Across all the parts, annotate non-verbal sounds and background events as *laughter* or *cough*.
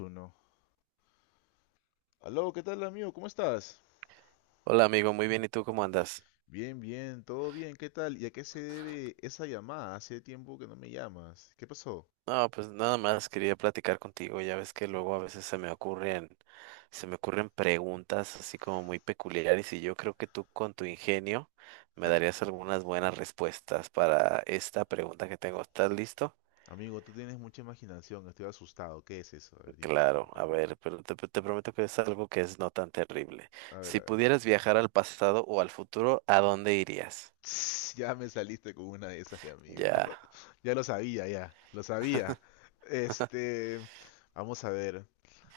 Uno. Aló, ¿qué tal amigo? ¿Cómo estás? Hola amigo, muy bien, ¿y tú cómo andas? Bien, bien, todo bien, ¿qué tal? ¿Y a qué se debe esa llamada? Hace tiempo que no me llamas. ¿Qué pasó? No, pues nada más quería platicar contigo, ya ves que luego a veces se me ocurren preguntas así como muy peculiares y yo creo que tú con tu ingenio me darías algunas buenas respuestas para esta pregunta que tengo. ¿Estás listo? Amigo, tú tienes mucha imaginación, estoy asustado. ¿Qué es eso? A ver, dime, cuenta, Claro, a cuenta. ver, pero te prometo que es algo que es no tan terrible. A ver, a Si ver. pudieras viajar al pasado o al futuro, ¿a dónde irías? *laughs* Ya me saliste con una de esas, ya, amigo. Ya. *laughs* Ya lo sabía, ya, lo sabía. Este, vamos a ver,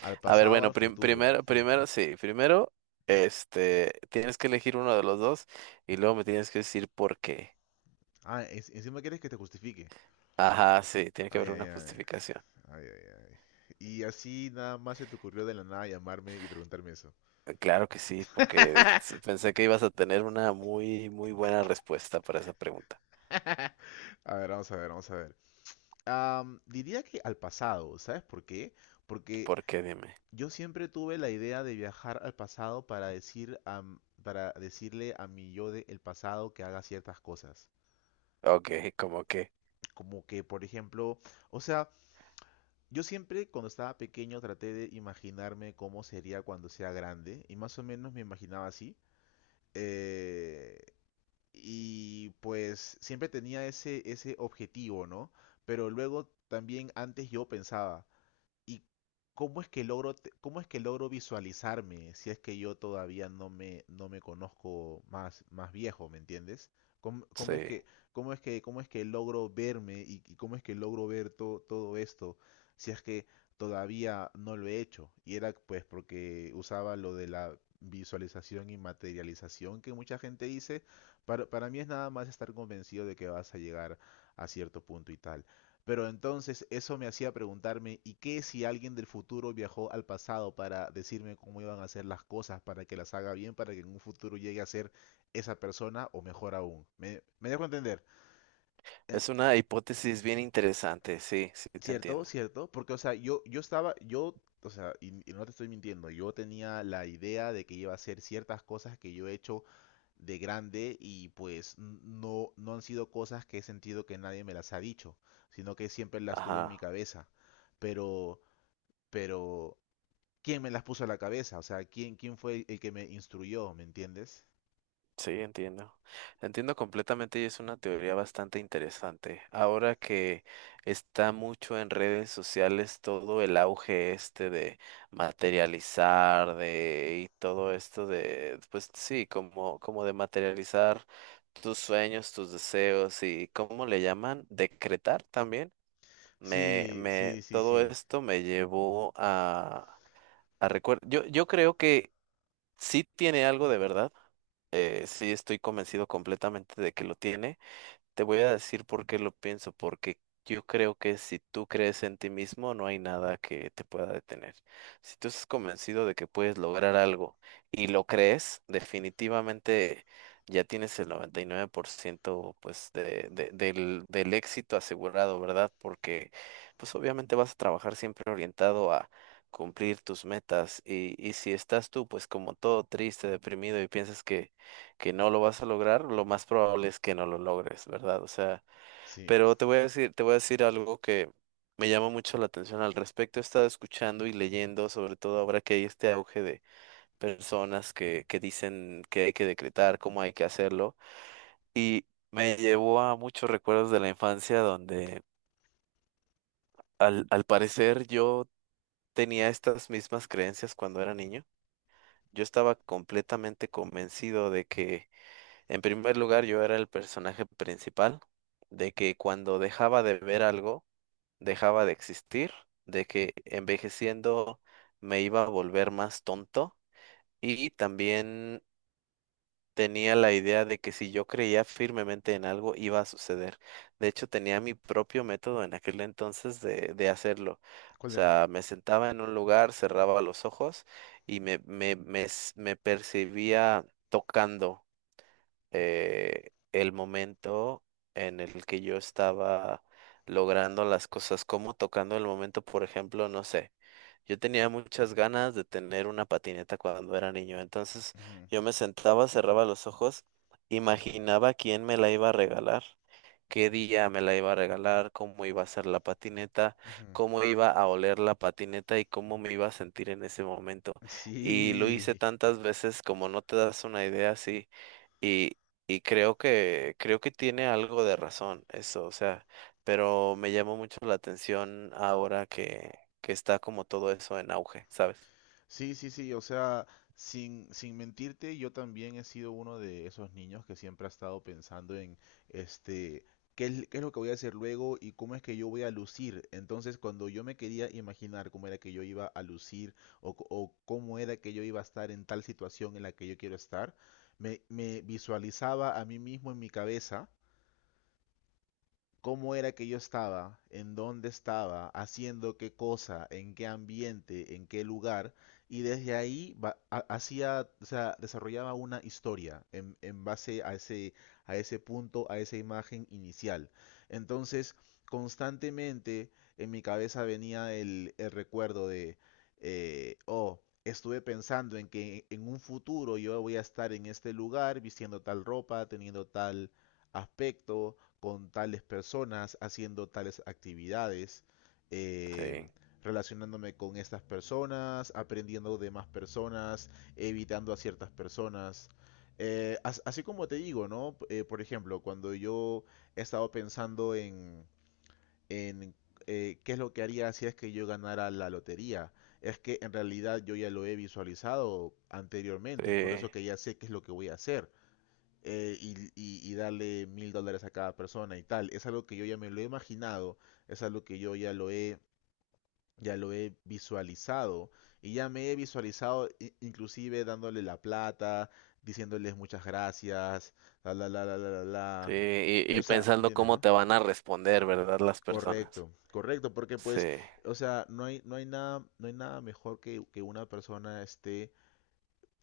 al A ver, pasado, bueno, al futuro. Hmm. Sí, primero, tienes que elegir uno de los dos y luego me tienes que decir por qué. Ah, encima quieres que te justifique. Ajá, sí, tiene que Ay, haber ay, una ay. justificación. Ay, ay, ay. Y así nada más se te ocurrió de la nada llamarme y preguntarme eso. Claro que sí, porque pensé que ibas a tener una muy, muy buena respuesta para esa pregunta. A ver, vamos a ver, vamos a ver. Diría que al pasado, ¿sabes por qué? Porque ¿Por qué? Dime. yo siempre tuve la idea de viajar al pasado para decirle a mi yo del pasado que haga ciertas cosas. Ok, como que, Como que, por ejemplo, o sea, yo siempre cuando estaba pequeño traté de imaginarme cómo sería cuando sea grande y más o menos me imaginaba así. Eh, y pues siempre tenía ese objetivo, ¿no? Pero luego también antes yo pensaba, ¿y cómo es que logro visualizarme si es que yo todavía no me conozco más viejo? ¿Me entiendes? ¿Cómo es sí. que, cómo es que, cómo es que logro verme y cómo es que logro ver todo esto si es que todavía no lo he hecho? Y era pues porque usaba lo de la visualización y materialización que mucha gente dice. Para mí es nada más estar convencido de que vas a llegar a cierto punto y tal. Pero entonces eso me hacía preguntarme, ¿y qué si alguien del futuro viajó al pasado para decirme cómo iban a hacer las cosas, para que las haga bien, para que en un futuro llegue a ser esa persona o mejor aún? Me dejo entender. Eh, Es una hipótesis bien interesante, sí, sí, te ¿Cierto? entiendo. ¿Cierto? Porque, o sea, o sea, y no te estoy mintiendo, yo tenía la idea de que iba a hacer ciertas cosas que yo he hecho de grande y pues no han sido cosas que he sentido que nadie me las ha dicho, sino que siempre las tuve en mi Ajá. cabeza. Pero pero ¿quién me las puso a la cabeza? O sea, ¿quién, quién fue el que me instruyó? ¿Me entiendes? Sí, entiendo. Entiendo completamente y es una teoría bastante interesante. Ahora que está mucho en redes sociales todo el auge este de materializar, de y todo esto de, pues sí, como, como de materializar tus sueños, tus deseos y ¿cómo le llaman? Decretar también. Sí, sí, sí, Todo sí, esto me llevó a, yo creo que sí tiene algo de verdad sí, estoy convencido completamente de que lo tiene. Te voy a decir por qué lo pienso, porque yo creo que si tú crees en ti mismo, no hay nada que te pueda detener. Si tú estás convencido de que puedes lograr algo y lo crees, definitivamente ya tienes el 99%, pues de, del éxito asegurado, ¿verdad? Porque pues obviamente vas a trabajar siempre orientado a cumplir tus metas y si estás tú pues como todo triste, deprimido y piensas que no lo vas a lograr, lo más probable es que no lo logres, ¿verdad? O sea, sí. pero te voy a decir algo que me llama mucho la atención al respecto. He estado escuchando y leyendo, sobre todo ahora que hay este auge de personas que dicen que hay que decretar, cómo hay que hacerlo, y me llevó a muchos recuerdos de la infancia donde al parecer yo tenía estas mismas creencias cuando era niño. Yo estaba completamente convencido de que en primer lugar, yo era el personaje principal, de que cuando dejaba de ver algo, dejaba de existir, de que envejeciendo me iba a volver más tonto y también tenía la idea de que si yo creía firmemente en algo, iba a suceder. De hecho, tenía mi propio método en aquel entonces de hacerlo. O ¿Cuál era? sea, me sentaba en un lugar, cerraba los ojos y me percibía tocando el momento en el que yo estaba logrando las cosas, como tocando el momento, por ejemplo, no sé, yo tenía muchas ganas de tener una patineta cuando era niño, entonces Ujú, yo me sentaba, cerraba los ojos, ujú, imaginaba quién me la iba a regalar. Qué ujú, día me la iba a regalar, cómo iba a ser la patineta, ujú. cómo iba a oler la patineta y cómo me iba a sentir en ese momento. Y lo hice Sí. tantas veces como no te das una idea así. Y creo que tiene algo de razón eso, o sea, pero me llamó mucho la atención ahora que está como todo eso en auge, ¿sabes? Sí, sí, sí, o sea, sin mentirte, yo también he sido uno de esos niños que siempre ha estado pensando en, este, qué es lo que voy a hacer luego y cómo es que yo voy a lucir. Entonces, cuando yo me quería imaginar cómo era que yo iba a lucir o cómo era que yo iba a estar en tal situación en la que yo quiero estar, me visualizaba a mí mismo en mi cabeza cómo era que yo estaba, en dónde estaba, haciendo qué cosa, en qué ambiente, en qué lugar, y desde ahí hacía, o sea, desarrollaba una historia en base a ese punto, a esa imagen inicial. Entonces, constantemente en mi cabeza venía el recuerdo de, oh, estuve pensando en que en un futuro yo voy a estar en este lugar vistiendo tal ropa, teniendo tal aspecto, con tales personas, haciendo tales actividades, eh, Sí, relacionándome con estas personas, aprendiendo de más personas, evitando a ciertas personas. Así como te digo, ¿no? Por ejemplo, cuando yo he estado pensando en qué es lo que haría si es que yo ganara la lotería, es que en realidad yo ya lo he visualizado anteriormente, es por sí, eso que ya sé qué es lo que voy a hacer, y darle $1000 a cada persona y tal. Es algo que yo ya me lo he imaginado, es algo que yo ya lo he visualizado y ya me he visualizado inclusive dándole la plata, diciéndoles muchas gracias, la la la la la la sí, la. O y sea, pensando ¿entiendes, cómo no? te van a responder, ¿verdad? Las personas. Correcto, correcto, porque Sí, pues, o sea, no hay nada mejor que una persona esté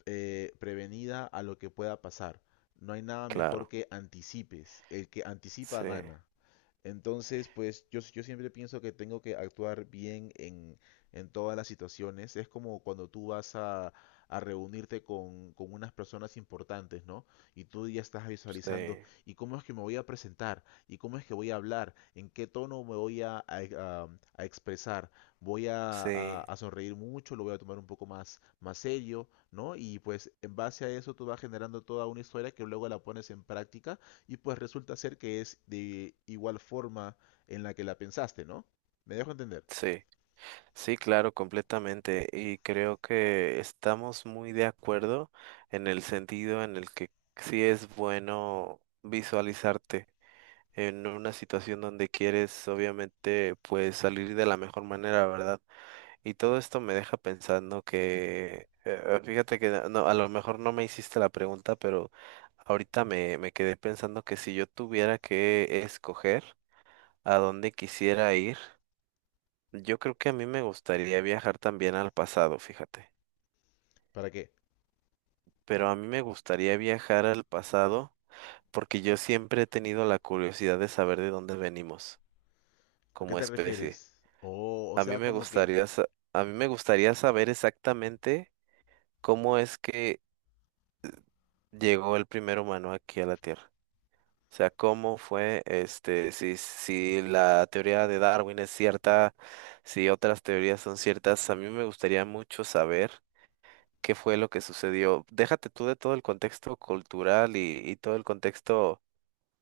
prevenida a lo que pueda pasar. No hay nada mejor claro, que anticipes. El que anticipa sí, gana. Entonces, pues yo siempre pienso que tengo que actuar bien en todas las situaciones. Es como cuando tú vas a reunirte con unas personas importantes, ¿no? Y tú ya estás sí, visualizando, ¿y cómo es que me voy a presentar? ¿Y cómo es que voy a hablar? ¿En qué tono me voy a- a expresar? ¿Voy sí, a sonreír mucho? ¿Lo voy a tomar un poco más serio, no? Y pues en base a eso tú vas generando toda una historia que luego la pones en práctica y pues resulta ser que es de igual forma en la que la pensaste, ¿no? Me dejo entender. sí, sí, claro, completamente. Y creo que estamos muy de acuerdo en el sentido en el que sí es bueno visualizarte en una situación donde quieres obviamente pues salir de la mejor manera, ¿verdad? Y todo esto me deja pensando que, fíjate que no, no, a lo mejor no me hiciste la pregunta, pero ahorita me quedé pensando que si yo tuviera que escoger a dónde quisiera ir, yo creo que a mí me gustaría viajar también al pasado, fíjate, ¿Para qué? pero a mí me gustaría viajar al pasado porque yo siempre he tenido la curiosidad de saber de dónde venimos ¿A qué como te especie. refieres? Oh, o A mí sea, me como que, gustaría, sa- a mí me gustaría saber exactamente cómo es que llegó el primer humano aquí a la Tierra. O sea, cómo fue, este, si la teoría de Darwin es cierta, si otras teorías son ciertas. A mí me gustaría mucho saber qué fue lo que sucedió. Déjate tú de todo el contexto cultural y todo el contexto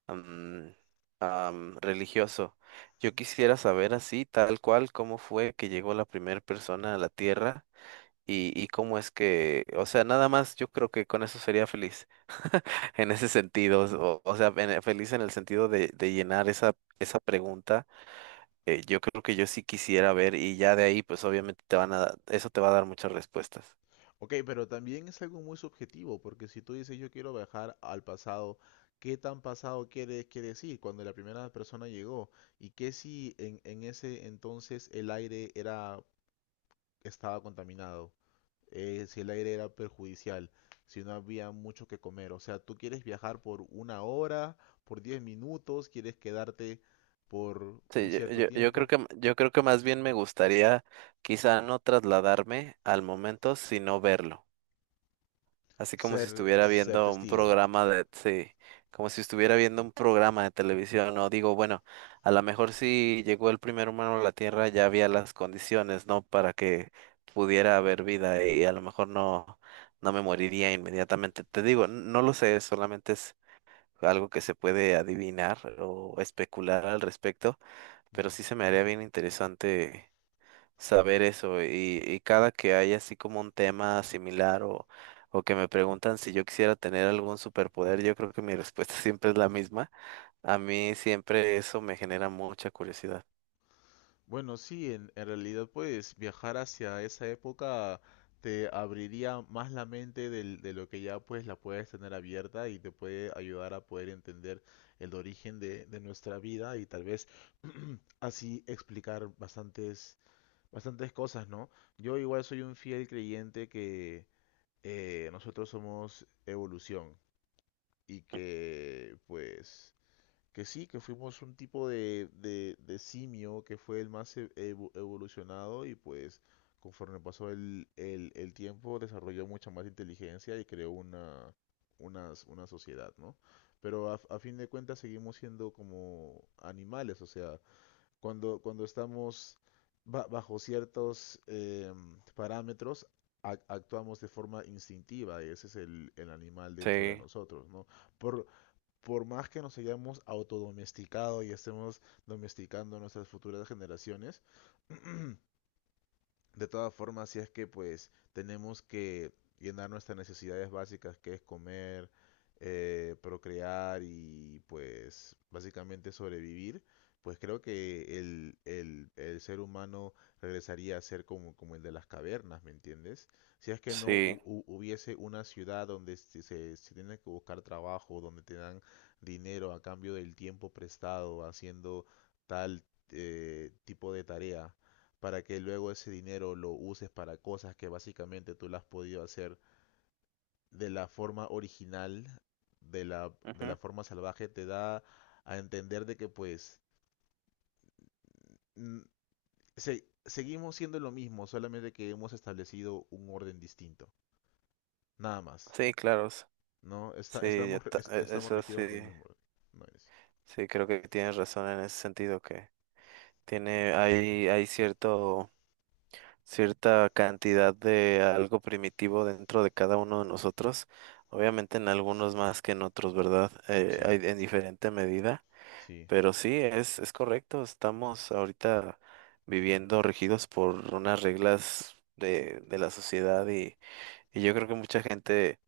am, religioso. Yo quisiera saber así, tal cual, cómo fue que llegó la primera persona a la Tierra y cómo es que, o sea, nada más yo creo que con eso sería feliz *laughs* en ese sentido, o sea, feliz en el sentido de llenar esa, esa pregunta. Yo creo que yo sí quisiera ver y ya de ahí, pues obviamente te van a, eso te va a dar muchas respuestas. ok, pero también es algo muy subjetivo, porque si tú dices yo quiero viajar al pasado, ¿qué tan pasado quiere decir cuando la primera persona llegó? ¿Y qué si en ese entonces el aire estaba contaminado? Eh, si el aire era perjudicial, si no había mucho que comer. O sea, tú quieres viajar por 1 hora, por 10 minutos, quieres quedarte por Sí, un cierto yo creo tiempo, que, yo creo que más bien me gustaría quizá no trasladarme al momento, sino verlo. Así como si ser, estuviera ser viendo un testigo. programa de, sí, como si estuviera viendo un programa de televisión, no digo, bueno, a lo mejor si llegó el primer humano a la Tierra ya había las condiciones, ¿no? Para que pudiera haber vida y a lo mejor no, no me moriría inmediatamente. Te digo, no lo sé, solamente es algo que se puede adivinar o especular al respecto, pero Ujú. sí se me haría bien interesante saber eso y cada que hay así como un tema similar o que me preguntan si yo quisiera tener algún superpoder, yo creo que mi respuesta *laughs* siempre es la misma. A mí siempre eso me genera mucha curiosidad. Bueno, sí, en realidad pues viajar hacia esa época te abriría más la mente de lo que ya pues la puedes tener abierta y te puede ayudar a poder entender el origen de nuestra vida y tal vez *clears throat* así explicar bastantes bastantes cosas, ¿no? Yo igual soy un fiel creyente que nosotros somos evolución y que pues que sí, que fuimos un tipo de simio que fue el más evolucionado y pues conforme pasó el tiempo desarrolló mucha más inteligencia y creó una sociedad, ¿no? Pero a fin de cuentas seguimos siendo como animales, o sea, cuando estamos bajo ciertos parámetros, actuamos de forma instintiva, y ese es el animal dentro de Sí, nosotros, ¿no? Por, por más que nos hayamos autodomesticado y estemos domesticando a nuestras futuras generaciones, de todas formas, si es que pues tenemos que llenar nuestras necesidades básicas, que es comer, procrear y pues básicamente sobrevivir, pues creo que el ser humano regresaría a ser como, como el de las cavernas, ¿me entiendes? Si es que no sí, hubiese una ciudad donde se tiene que buscar trabajo, donde te dan dinero a cambio del tiempo prestado haciendo tal tipo de tarea para que luego ese dinero lo uses para cosas que básicamente tú las has podido hacer de la forma original, de la ujú, forma salvaje, te da a entender de que pues mm, seguimos siendo lo mismo, solamente que hemos establecido un orden distinto, nada más, sí, claro, ¿no? Sí, Estamos, estamos eso sí, regidos bajo el mismo orden. No es... sí, creo que tienes razón en ese sentido que hay cierto... cierta cantidad de algo primitivo dentro de cada uno de nosotros. Obviamente en algunos más que en otros, ¿verdad? Sí, Hay en diferente medida, sí. pero sí, es correcto. Estamos ahorita viviendo regidos por unas reglas de la sociedad y yo creo que mucha gente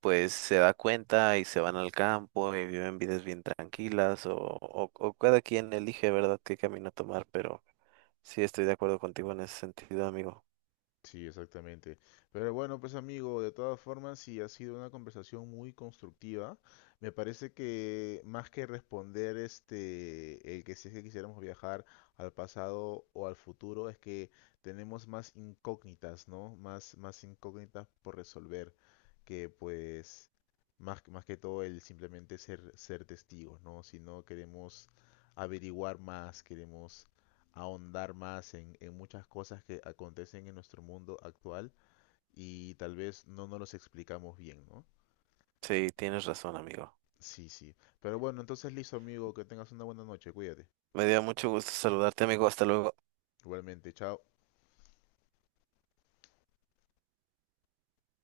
pues se da cuenta y se van al campo y viven vidas bien tranquilas o cada quien elige, ¿verdad?, qué camino tomar, pero sí estoy de acuerdo contigo en ese sentido, amigo. Sí, exactamente. Pero bueno, pues amigo, de todas formas, sí ha sido una conversación muy constructiva. Me parece que más que responder este, el que si es que quisiéramos viajar al pasado o al futuro, es que tenemos más incógnitas, ¿no? Más, más incógnitas por resolver que pues más, más que todo el simplemente ser, ser testigos, ¿no? Si no queremos averiguar más, queremos ahondar más en muchas cosas que acontecen en nuestro mundo actual y tal vez no nos los explicamos bien, ¿no? Sí, tienes razón, amigo. Sí, sí. Pero bueno, entonces listo, amigo, que tengas una buena noche, cuídate. Me dio mucho gusto saludarte, amigo. Hasta luego. Igualmente, chao.